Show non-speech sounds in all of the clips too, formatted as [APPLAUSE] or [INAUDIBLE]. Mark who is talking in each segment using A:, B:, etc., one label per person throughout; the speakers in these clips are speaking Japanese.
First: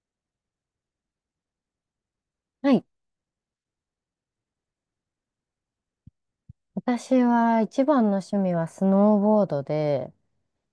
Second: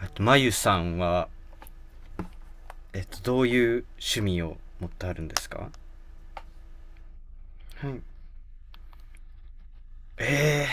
A: あと、まゆさんは、
B: はい。
A: どういう趣味を持ってあるんですか？
B: 私は一
A: はい。
B: 番の趣味はスノーボードで、
A: え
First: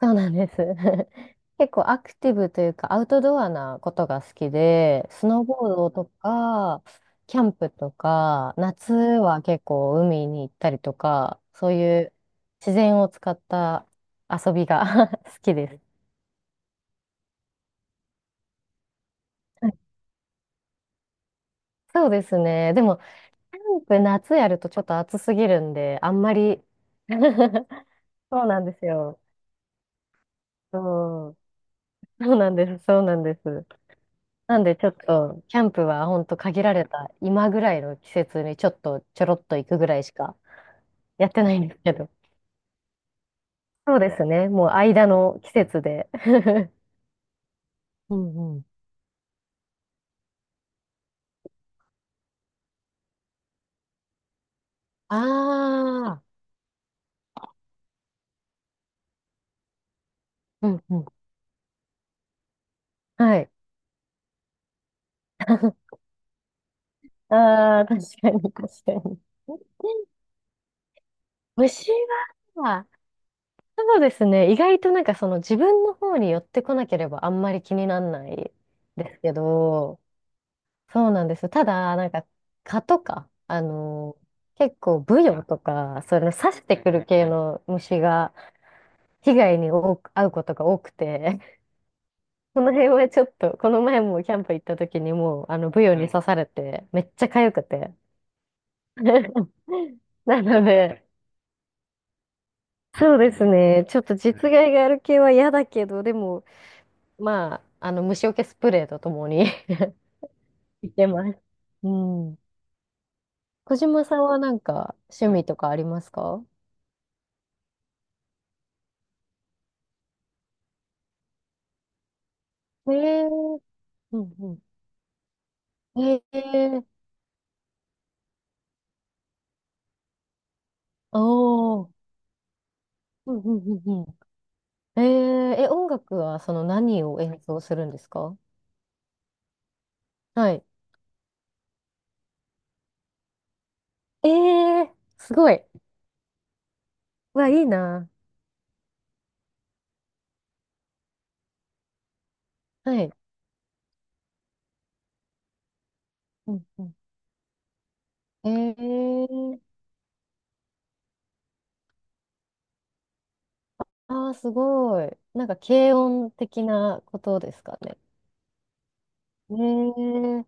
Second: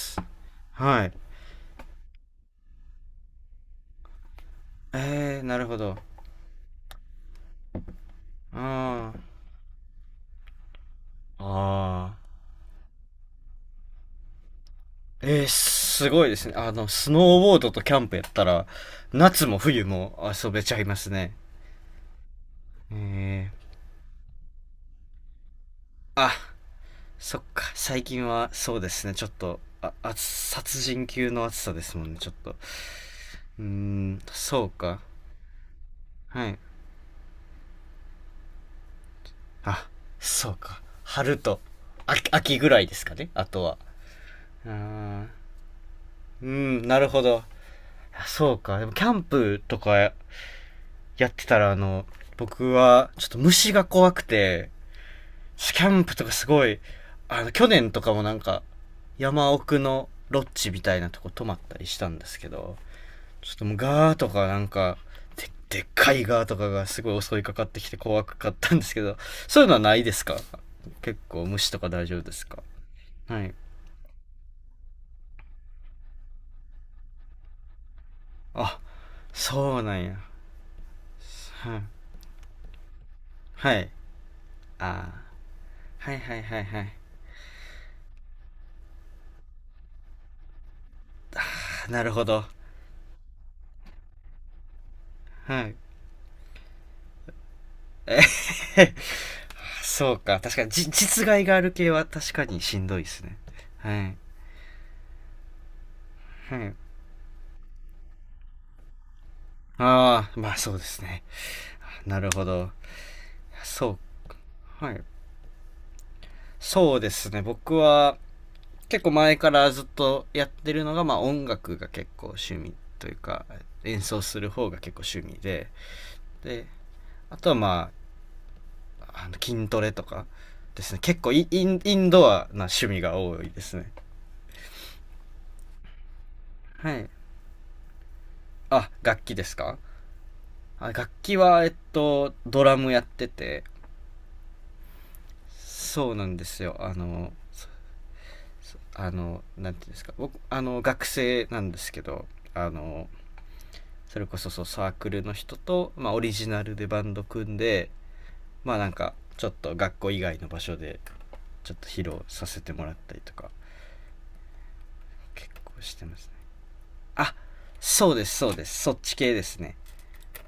B: そうなんです。
A: はい。
B: [LAUGHS] 結構アクティブというかアウトドアなことが好きで、ス
A: えー、
B: ノーボ
A: なるほ
B: ード
A: ど。
B: とか、キャンプとか、夏
A: あー、あ、
B: は結構海に行ったりとか、そうい
A: あ。
B: う自然を使った遊びが [LAUGHS] 好
A: えー、
B: きです。
A: すごいですね。あの、スノーボードとキャンプやったら、夏も
B: はい、
A: 冬も遊べちゃいますね。
B: そうですね。でも、
A: えー、
B: キャンプ夏やるとちょっと暑すぎるんで、あん
A: あ、
B: まり。 [LAUGHS]
A: そっか。最近
B: そう
A: は、
B: なん
A: そ
B: で
A: う
B: す
A: ですね。
B: よ。
A: ちょっと、あ、殺人
B: そ
A: 級
B: う、
A: の暑さですもんね、ちょ
B: そ
A: っ
B: うな
A: と。
B: んです。そうなんです。
A: うーん、
B: な
A: そ
B: ん
A: う
B: でちょっ
A: か。
B: と、キャンプはほんと
A: はい。
B: 限られた今ぐらいの季節にちょっとちょろっと行くぐ
A: あ、
B: らいしか
A: そうか。
B: やっ
A: 春
B: てない
A: と
B: んですけど。
A: 秋ぐらいですかね、あとは。
B: そうですね。もう間
A: あ、
B: の季節で。
A: う
B: [LAUGHS]
A: ん、なるほど。
B: う
A: そ
B: んう
A: う
B: ん。
A: か。でも、キャンプとかやってたら、あの、僕は、ちょっと虫が怖くて、キャンプ
B: ああ、
A: とかすごい、あの、去年とかもなんか、山奥のロッ
B: う
A: ジみ
B: ん
A: た
B: う
A: い
B: ん。
A: なとこ泊まったりしたんですけど、
B: は
A: ち
B: い。
A: ょっともうガーとかなんか、で、でっ
B: [LAUGHS]
A: かいガーとかがすごい襲いかかって
B: ああ、
A: きて
B: 確
A: 怖
B: かに
A: かったんで
B: 確か
A: すけど、
B: に。
A: そういうのはないですか？結構虫とか
B: 虫
A: 大丈夫ですか？
B: は、
A: はい。
B: そうですね。意外となんかその自分の方に寄ってこなければあんまり気にならない
A: あ、
B: ですけ
A: そうな
B: ど、
A: んや。
B: そうなんですよ。た
A: はい。
B: だ、なんか、蚊とか、あ
A: はい。
B: のー結構、
A: あ
B: ブヨとか、
A: ー、はい
B: その
A: はい
B: 刺
A: は
B: し
A: い
B: て
A: は
B: く
A: い。
B: る系の虫が、被害に多く遭うことが多くて、[LAUGHS]
A: [LAUGHS] あ、なるほど。
B: この辺はちょっと、この前もキャンプ行った時にもう、あ
A: は
B: の、
A: い。
B: ブヨに刺されて、めっちゃ痒くて。[LAUGHS]
A: [LAUGHS] そうか。
B: な
A: 確
B: の
A: かに、
B: で、
A: 実害がある系は確かにしんどいで
B: そう
A: す
B: で
A: ね。
B: すね、ちょ
A: は
B: っと
A: い。
B: 実害がある系は嫌だけど、でも、
A: はい。
B: まあ、あの、虫除けスプレーとともに [LAUGHS]
A: ああ、まあそうで
B: い
A: す
B: け
A: ね。
B: ます。う
A: なる
B: ん。
A: ほど。
B: 小
A: そ
B: 島さんはなん
A: う。は
B: か、
A: い。
B: 趣味とかありますか？
A: そうですね。僕は結構前からずっとやってるのが、まあ、音楽が結構趣味
B: え
A: という
B: え、
A: か、演
B: う
A: 奏
B: ん
A: す
B: う
A: る
B: ん。
A: 方が結構趣味で、
B: え
A: で、
B: え、
A: あとはまああの筋トレとかですね。結構イイン
B: おー。
A: インドアな趣味が
B: う
A: 多
B: ん
A: い
B: う
A: です
B: ん
A: ね。
B: うんうん。え、ええ、音楽はその
A: は
B: 何
A: い。
B: を演奏するんですか？
A: あ、楽器ですか？
B: はい。
A: あ、楽器はドラムやってて。
B: え、え、すごい。
A: そうなんですよ。あの
B: うわ、い
A: そ
B: いな。
A: そあの、なんていうんですか、僕あの学生なんですけど、あ
B: は
A: の、
B: い。
A: それこそサークルの人と、まあ、オリジ
B: う
A: ナ
B: ん
A: ル
B: う
A: で
B: ん。
A: バンド組んで、まあなんか
B: え
A: ちょっ
B: え、
A: と学校以外の場所でちょっと披露させてもらったりとか
B: ああー、すごい。な
A: 結
B: んか
A: 構し
B: 軽
A: てます。
B: 音的なこ
A: あ、
B: とですかね。
A: そうです、そうです。そっち系で
B: え、
A: すね。
B: え、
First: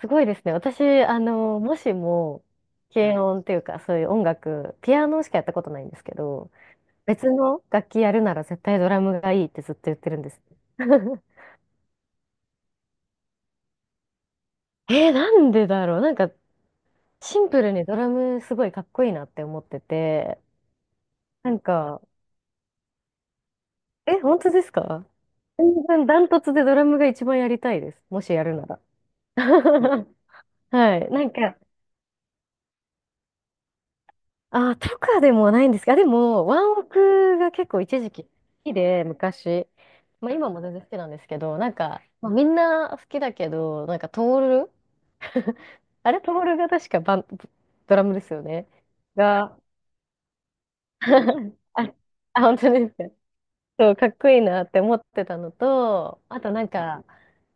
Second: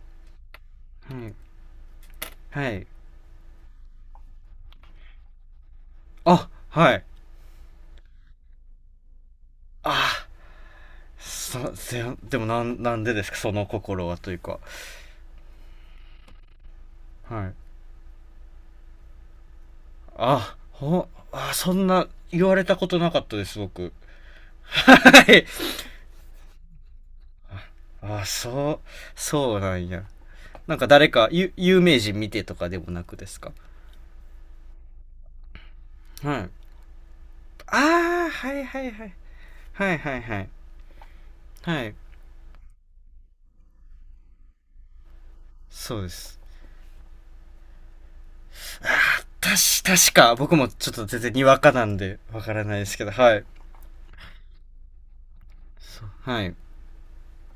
B: すごいですね。私、あ
A: はい。
B: の、もしも、
A: はい。
B: 軽音っていうか、そういう音楽、ピアノしかやったことないんですけ
A: あ、
B: ど、
A: はい。
B: 別の楽器やるなら絶対ドラムがいいってずっと言ってるん
A: あ、
B: です。[LAUGHS]
A: さ、せんでもなん、なんでですか、その心はというか。
B: なんでだろう、なんか、シ
A: は
B: ン
A: い。
B: プルにドラムすごいかっこいいなって思ってて、
A: あ、
B: な
A: あ、
B: ん
A: そん
B: か、
A: な言われたことなかったです、僕。
B: え、本当です
A: は
B: か？
A: い。
B: 全然ダントツでドラムが一番やりたいです。も
A: あ、
B: しやるなら。
A: そうなんや。
B: [LAUGHS]
A: なんか
B: は
A: 誰
B: い。な
A: か、
B: んか、
A: 有名人見てとかでもなくですか？
B: あ、とかでもないんですが、で
A: は
B: も、
A: い。
B: ワンオクが結構一時期
A: あ
B: 好
A: あ、はい
B: き
A: はいは
B: で、
A: い。
B: 昔。
A: はいはい
B: まあ
A: はい。
B: 今も全然好きなんですけど、なん
A: はい。
B: か、まあみんな好きだけど、なんか、トール。 [LAUGHS]
A: そうで
B: あれ、ト
A: す。
B: モルが確かバン、ドラムですよね。が、
A: 確か、僕もちょっと全然にわ
B: [LAUGHS]
A: か
B: あ、
A: なんで、
B: あ、
A: わか
B: 本
A: ら
B: 当
A: ないで
B: です
A: すけ
B: か。
A: ど、はい。
B: そう、かっこいいなって思ってたのと、あ
A: は
B: と
A: い。
B: なんか、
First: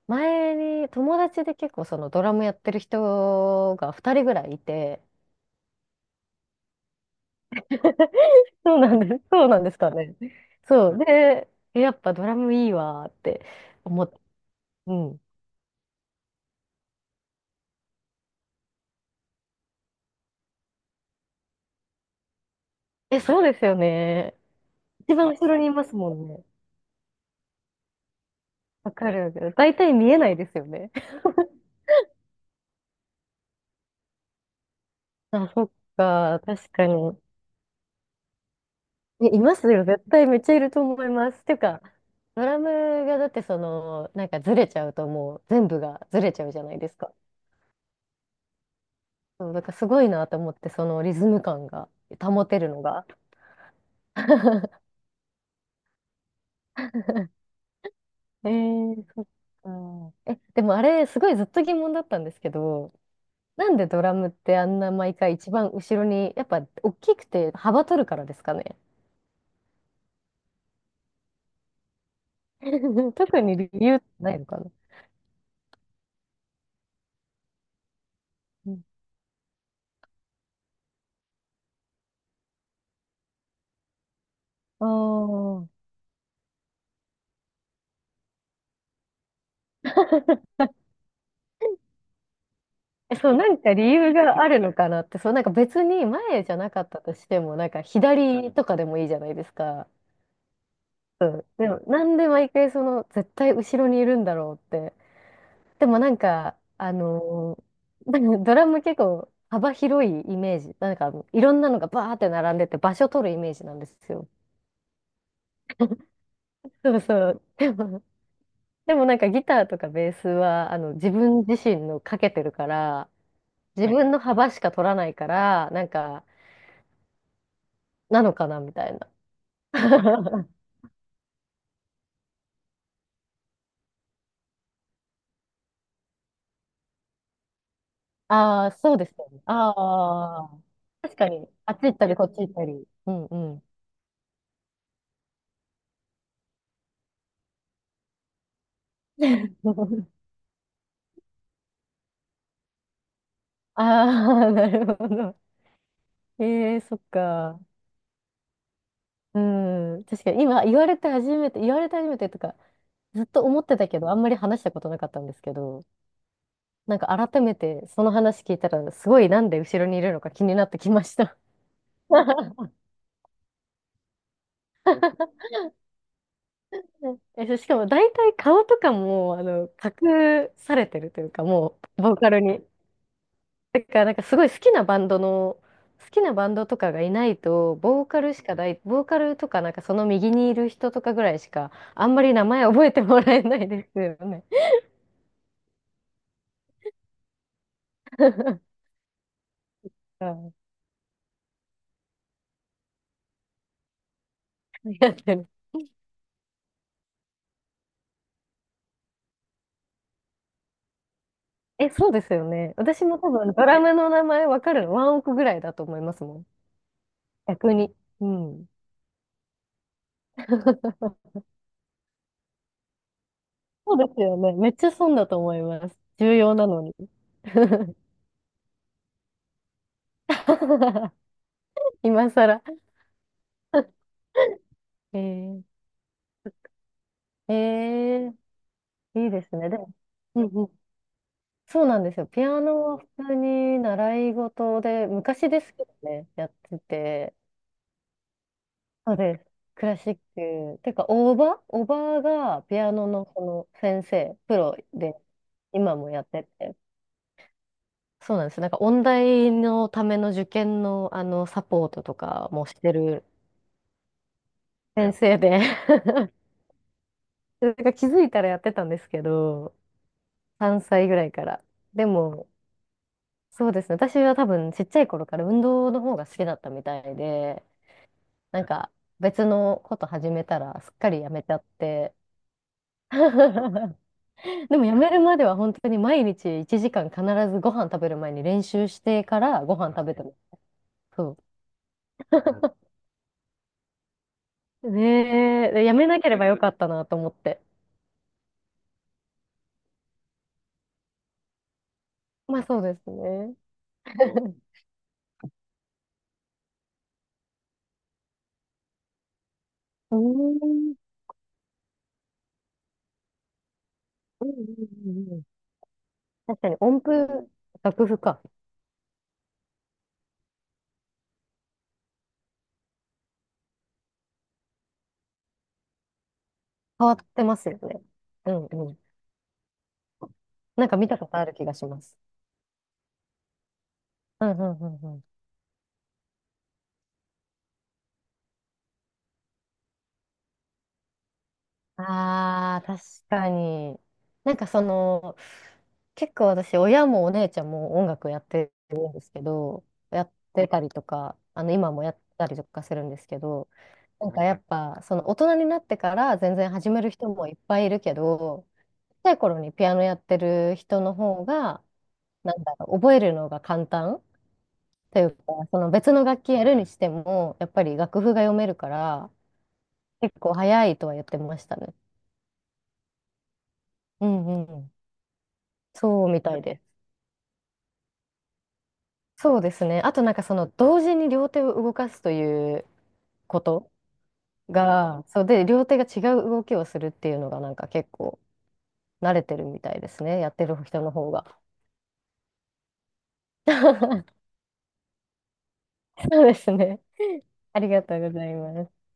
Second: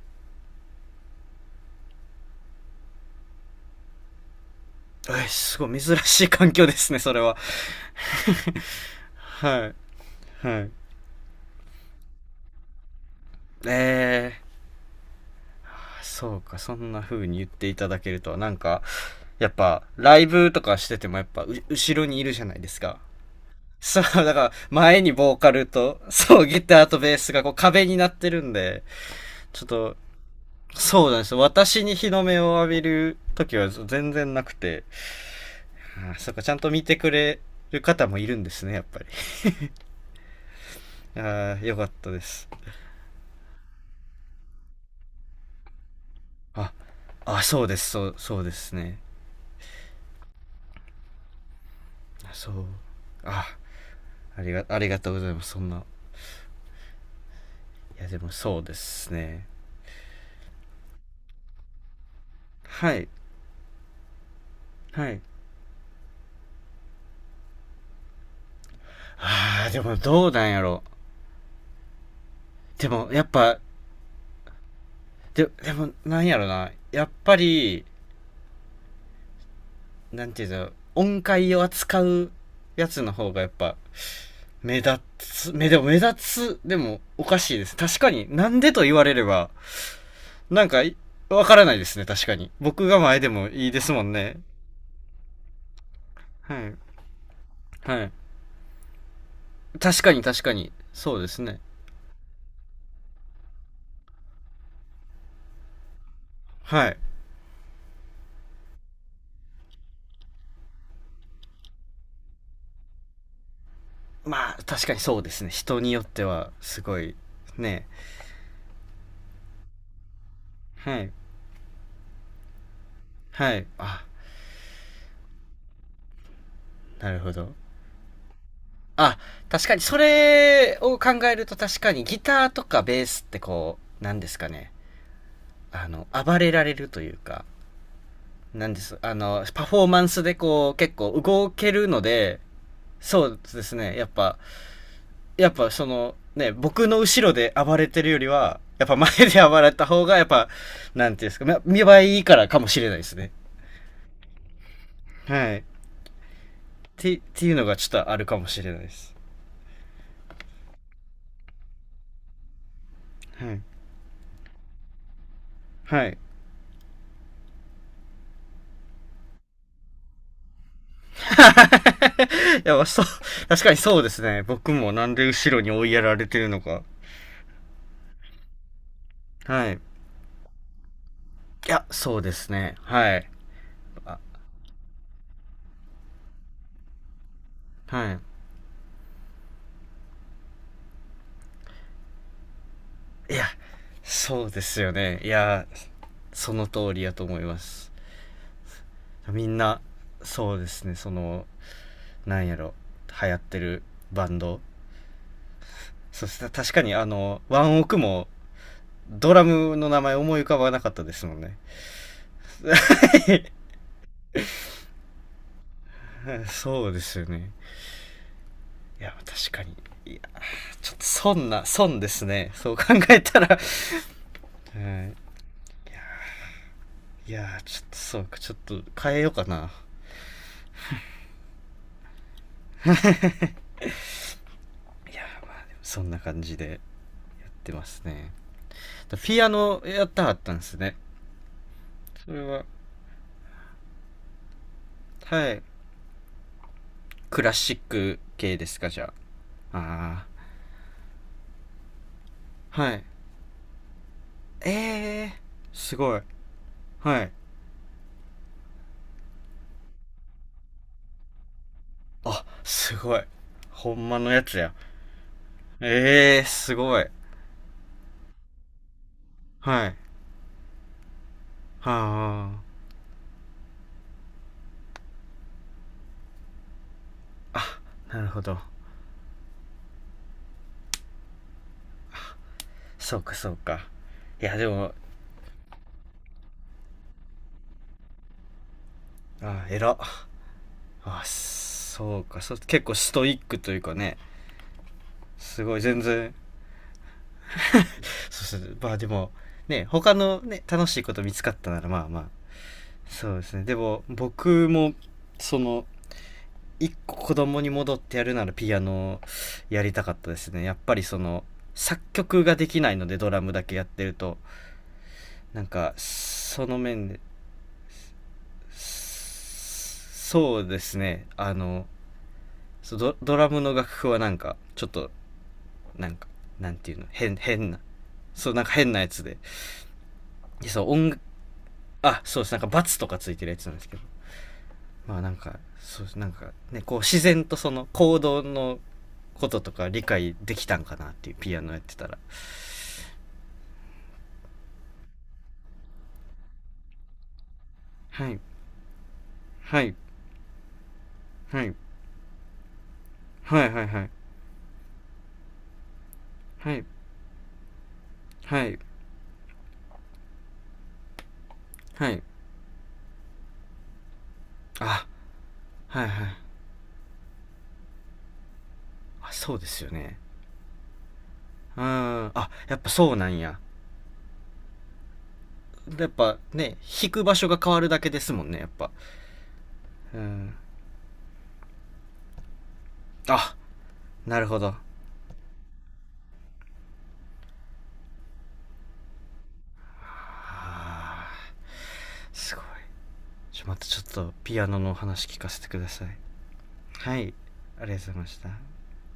B: 前に友達で結構そのドラムやってる人が2人ぐらいいて、
A: え、すごい珍しい環境ですね、それは。
B: [LAUGHS] そうなんです。そうなん
A: は
B: で
A: い。
B: すかね。
A: はい。
B: そう。で、やっぱドラムいいわーって思って。
A: えー。
B: うん。
A: そうか、そんな風に言っていただけるとは、なんか、やっぱ、ライブとかしててもやっぱ、後ろにいるじゃないですか。
B: え、そうですよ
A: そう、[LAUGHS] だか
B: ね。
A: ら、前に
B: 一番
A: ボー
B: 後
A: カ
B: ろ
A: ル
B: にいます
A: と、
B: もん
A: そ
B: ね。
A: う、ギターとベースがこう壁になってるんで、
B: わかるわかる。
A: ちょっ
B: 大体
A: と、
B: 見えないですよね。
A: そうなんですよ。私に日の目を浴びる時は全然なくて、
B: あ、そっ
A: ああ、そっ
B: か、
A: か、ちゃんと
B: 確
A: 見
B: か
A: てく
B: に。
A: れる方もいるんですね、やっぱり。
B: い、いますよ、絶対めっちゃいると思います。てい
A: あ
B: う
A: あ、よ
B: か、
A: かったで
B: ド
A: す。
B: ラムがだってその、なんかずれちゃうともう全部がずれちゃうじゃ
A: あ、
B: ないですか。
A: あ、そうです、そうですね。
B: そう、だからすごいなと思って、そのリズム感が
A: あ、
B: 保
A: そう。
B: てるのが。
A: あ、
B: [LAUGHS]
A: ありがとうございます、そんな。いや、でも
B: え
A: そうで
B: ー、
A: す
B: そっ
A: ね。
B: か。え、でもあれ、すごいずっと疑問だったんですけど、
A: はい、
B: なんでドラムってあんな
A: は
B: 毎
A: い。
B: 回一番後ろに、やっぱ大きくて幅取るからですかね。
A: ああ、でもどうなんやろ。でも、
B: [LAUGHS]
A: やっ
B: 特に
A: ぱ、
B: 理由ないのかな。
A: でも、なんやろな。やっぱり、
B: うん、
A: なんていうんだろう、音階を扱うやつの方がやっぱ、目
B: あ
A: 立つ、でも
B: あ。
A: 目立つ、でもおかしいです。確かに、なんでと言われれば、なんかわからないですね、確かに。僕が
B: え、
A: 前で
B: そう、な
A: も
B: ん
A: いい
B: か
A: です
B: 理
A: もん
B: 由
A: ね。
B: があるのかなって、そう、なんか別に前じゃ
A: は
B: な
A: い。
B: かったとしても、なんか
A: はい。
B: 左とかでもいいじゃないですか。
A: 確かに確かに。そう
B: う
A: です
B: ん。
A: ね。
B: でも、なんで毎回その、絶対後ろにいるんだろうって。でもなんか、
A: は
B: あ
A: い。
B: のーなんか [LAUGHS] ドラム結構幅広いイメージ。なんか、いろんなのがバーって並んでて場所取るイメージなんですよ。
A: まあ、確かにそうですね。人によっては、す
B: そ
A: ご
B: う
A: い、
B: そう。で
A: ね。
B: も、でもなんかギターとかベースは、あの、
A: は
B: 自
A: い。
B: 分自身のかけてるから、
A: はい。
B: 自
A: あ、
B: 分の幅しか取らないから、なんか、
A: なるほど。
B: なのかなみたいな。
A: あ、確かに、そ
B: [LAUGHS]
A: れを考えると確かに、ギターとかベースってこう、なんですかね。あの、暴れられるというか、
B: あ
A: な
B: あ、
A: んで
B: そう
A: す。
B: で
A: あ
B: すよね。
A: の、パフォーマンスで
B: ああ、
A: こう、結
B: 確
A: 構
B: かに、
A: 動け
B: あっち
A: る
B: 行っ
A: の
B: たり、こっち
A: で、
B: 行ったり。う
A: そ
B: んう
A: うで
B: ん。
A: すね。やっぱ、やっぱその、ね、僕の後ろで暴れてるよりは、やっぱ前で暴れた方
B: [LAUGHS]
A: が、やっぱ、なんていうんですか、見栄えいいからかもしれないですね。
B: ああ、なるほど。
A: はい。
B: ええ、そっ
A: っていう
B: か。
A: のがちょっとあるかもしれないです。
B: うん。確かに、今、言われて初めて、言われて初めてとか、ずっと
A: は
B: 思
A: い。
B: ってたけど、あんまり話したことなかったんですけど、
A: はい。
B: なんか改めてその話聞いたら、すごいなんで後ろにいるのか気になってきました。
A: [LAUGHS] い
B: [LAUGHS]
A: や、そう、確かにそうですね。僕もなんで後ろに追いやられてるのか。
B: え、そうしかも大体顔とかも、あ
A: は
B: の、
A: い。い
B: 隠されてるというか、も
A: や、
B: う、ボ
A: そ
B: ー
A: う
B: カ
A: で
B: ル
A: す
B: に。
A: ね。はい。
B: だからなん
A: あ、
B: かすごい好きなバンドの、好きなバンドとかがいないと、ボー
A: は
B: カルしかない、ボーカルとかなんかその右にいる人とかぐらいしか、あんまり名前覚えても
A: い。
B: ら
A: い
B: え
A: や、
B: ないですよ
A: そ
B: ね。
A: うですよね。いや、その通りやと思います。
B: [LAUGHS]
A: みんな、
B: う
A: そ
B: ん、
A: うですね、その、なんやろ、流行ってるバンド
B: やってる。
A: そしたら確かに、あの、ワンオクもドラムの名前思い浮かばなかったですもんね。
B: え、そうですよね。私も多分ドラムの名前わかるの、ワンオクぐらいだと思いますも
A: [LAUGHS]
B: ん。
A: そうですよね。
B: 逆に。うん。
A: いや確かに。いや、ちょっと
B: [LAUGHS]
A: 損な損ですね、そう考えたら。
B: そうですよね。めっ
A: [LAUGHS] う
B: ちゃ損
A: ん、
B: だと思います。重要なのに。
A: いやちょっとそうか、ちょっと変えようかな。
B: [LAUGHS] 今更。[LAUGHS]
A: い
B: え
A: やまあ、
B: ー、
A: でもそんな感じでやっ
B: え
A: てますね。
B: ー、いい
A: ピ
B: で
A: ア
B: すね。で
A: ノ
B: も、
A: やったはっ
B: うん
A: たん
B: う
A: です
B: ん、
A: ね。
B: そうなんですよ。
A: それ
B: ピア
A: は、
B: ノは普通に習い事で、
A: は
B: 昔で
A: い、
B: すけどね、やってて、
A: クラシック系ですか、じゃ
B: そうです。クラシッ
A: あ？あ
B: ク。てか、おば、おばがピ
A: あ、は
B: ア
A: い。
B: ノのその先生、プ
A: え
B: ロで、
A: え。ー、す
B: 今も
A: ご
B: や
A: い。
B: ってて。
A: はい。
B: そうなんです。なんか、音大のための受験の、あの、サポートと
A: あ、
B: かもして
A: すごい。
B: る
A: ほんまのやつや。
B: 先生で。
A: ええー、
B: [LAUGHS]
A: すごい。
B: なんか気づいたらやってたんですけど、
A: はい。
B: 3歳ぐらいから。でも、
A: はあ。
B: そうですね。私は多分ちっちゃい頃から運動の方が好きだったみたいで、
A: なるほど。
B: なんか別のこと始めたらすっかりやめちゃって。
A: そうか、そうか。
B: [LAUGHS]
A: いや、で
B: でも
A: も、
B: やめるまでは本当に毎日1時間必ずご飯食べる前に練習してから
A: あ、
B: ご
A: 偉
B: 飯
A: っ。
B: 食べてます。
A: あ、
B: そ
A: そうか。そう、結構ストイックというかね。
B: う。
A: す
B: ねえ、
A: ごい、
B: でや
A: 全
B: めなけ
A: 然。
B: ればよかったなと思って。
A: そうですね、まあでも、ね、他のね、楽しいこと見つかったなら、まあまあ。
B: まあそうです
A: そうです
B: ね。
A: ね。でも、
B: [LAUGHS]
A: 僕も、その、一個子供に戻ってやるならピアノをやりたかっ
B: う
A: たです
B: ー
A: ね。やっぱ
B: ん。
A: りその、作曲ができないのでドラムだけやってると、
B: うんうんうんうん、
A: なんか、
B: 確
A: そ
B: かに
A: の
B: 音
A: 面で、
B: 符、楽譜か。
A: そうですね。あの、ドラムの楽譜はなんか、ちょっと、なんか、なんていうの、
B: 変わってます
A: 変
B: よ
A: な、
B: ね。う
A: そう、なん
B: ん
A: か
B: う
A: 変
B: ん。
A: なやつで。でそ
B: なん
A: う、
B: か見
A: 音
B: たことある気がします。
A: あ、そうです。なんかバツとかついてるやつなんですけど。
B: うんうんう
A: まあ
B: ん、
A: なんかそう、なんかね、こう自然とその行動のこととか理解できたんかなっていう、ピアノやってたら。
B: ああ、確かに。なんかその、結構私、親もお姉ちゃんも音
A: は
B: 楽
A: い
B: やってるんですけ
A: は
B: ど、
A: い
B: やってたりとか、
A: は
B: あの、
A: い
B: 今もやったりとかするんですけ
A: は
B: ど、
A: い。はいはい
B: なんかやっぱ、その大人になってから全然
A: はい
B: 始める人もいっぱいいるけ
A: は
B: ど、小
A: い。
B: さい頃にピアノやってる人の方が、
A: はい。
B: なんだろう、覚えるのが簡単
A: あ、
B: というか、その
A: はい
B: 別の
A: はい。
B: 楽器やるにしても、やっぱり楽譜が読めるから、
A: あ、そうですよね。
B: 結構早いとは言ってました
A: うん。
B: ね。
A: あ、やっぱそうなんや。
B: うんうん。
A: やっ
B: そう
A: ぱ
B: みたい
A: ね、
B: です。
A: 弾く場所が変わるだけですもんね、やっぱ。
B: そうですね。あ
A: う
B: となんか
A: ん。
B: その同時に両手を動かすという
A: あ、
B: こと
A: なるほど。
B: が、そうで、両手が違う動きをするっていうのがなんか結構慣れてるみたいですね。やってる人の
A: あ
B: 方が。
A: ー、すごい。また、ちょっと
B: [LAUGHS]
A: ピアノのお話聞かせてください。
B: そうですね。
A: はい。
B: あ
A: あ
B: り
A: りが
B: が
A: とうござい
B: とう
A: ま
B: ご
A: し
B: ざ
A: た。
B: います。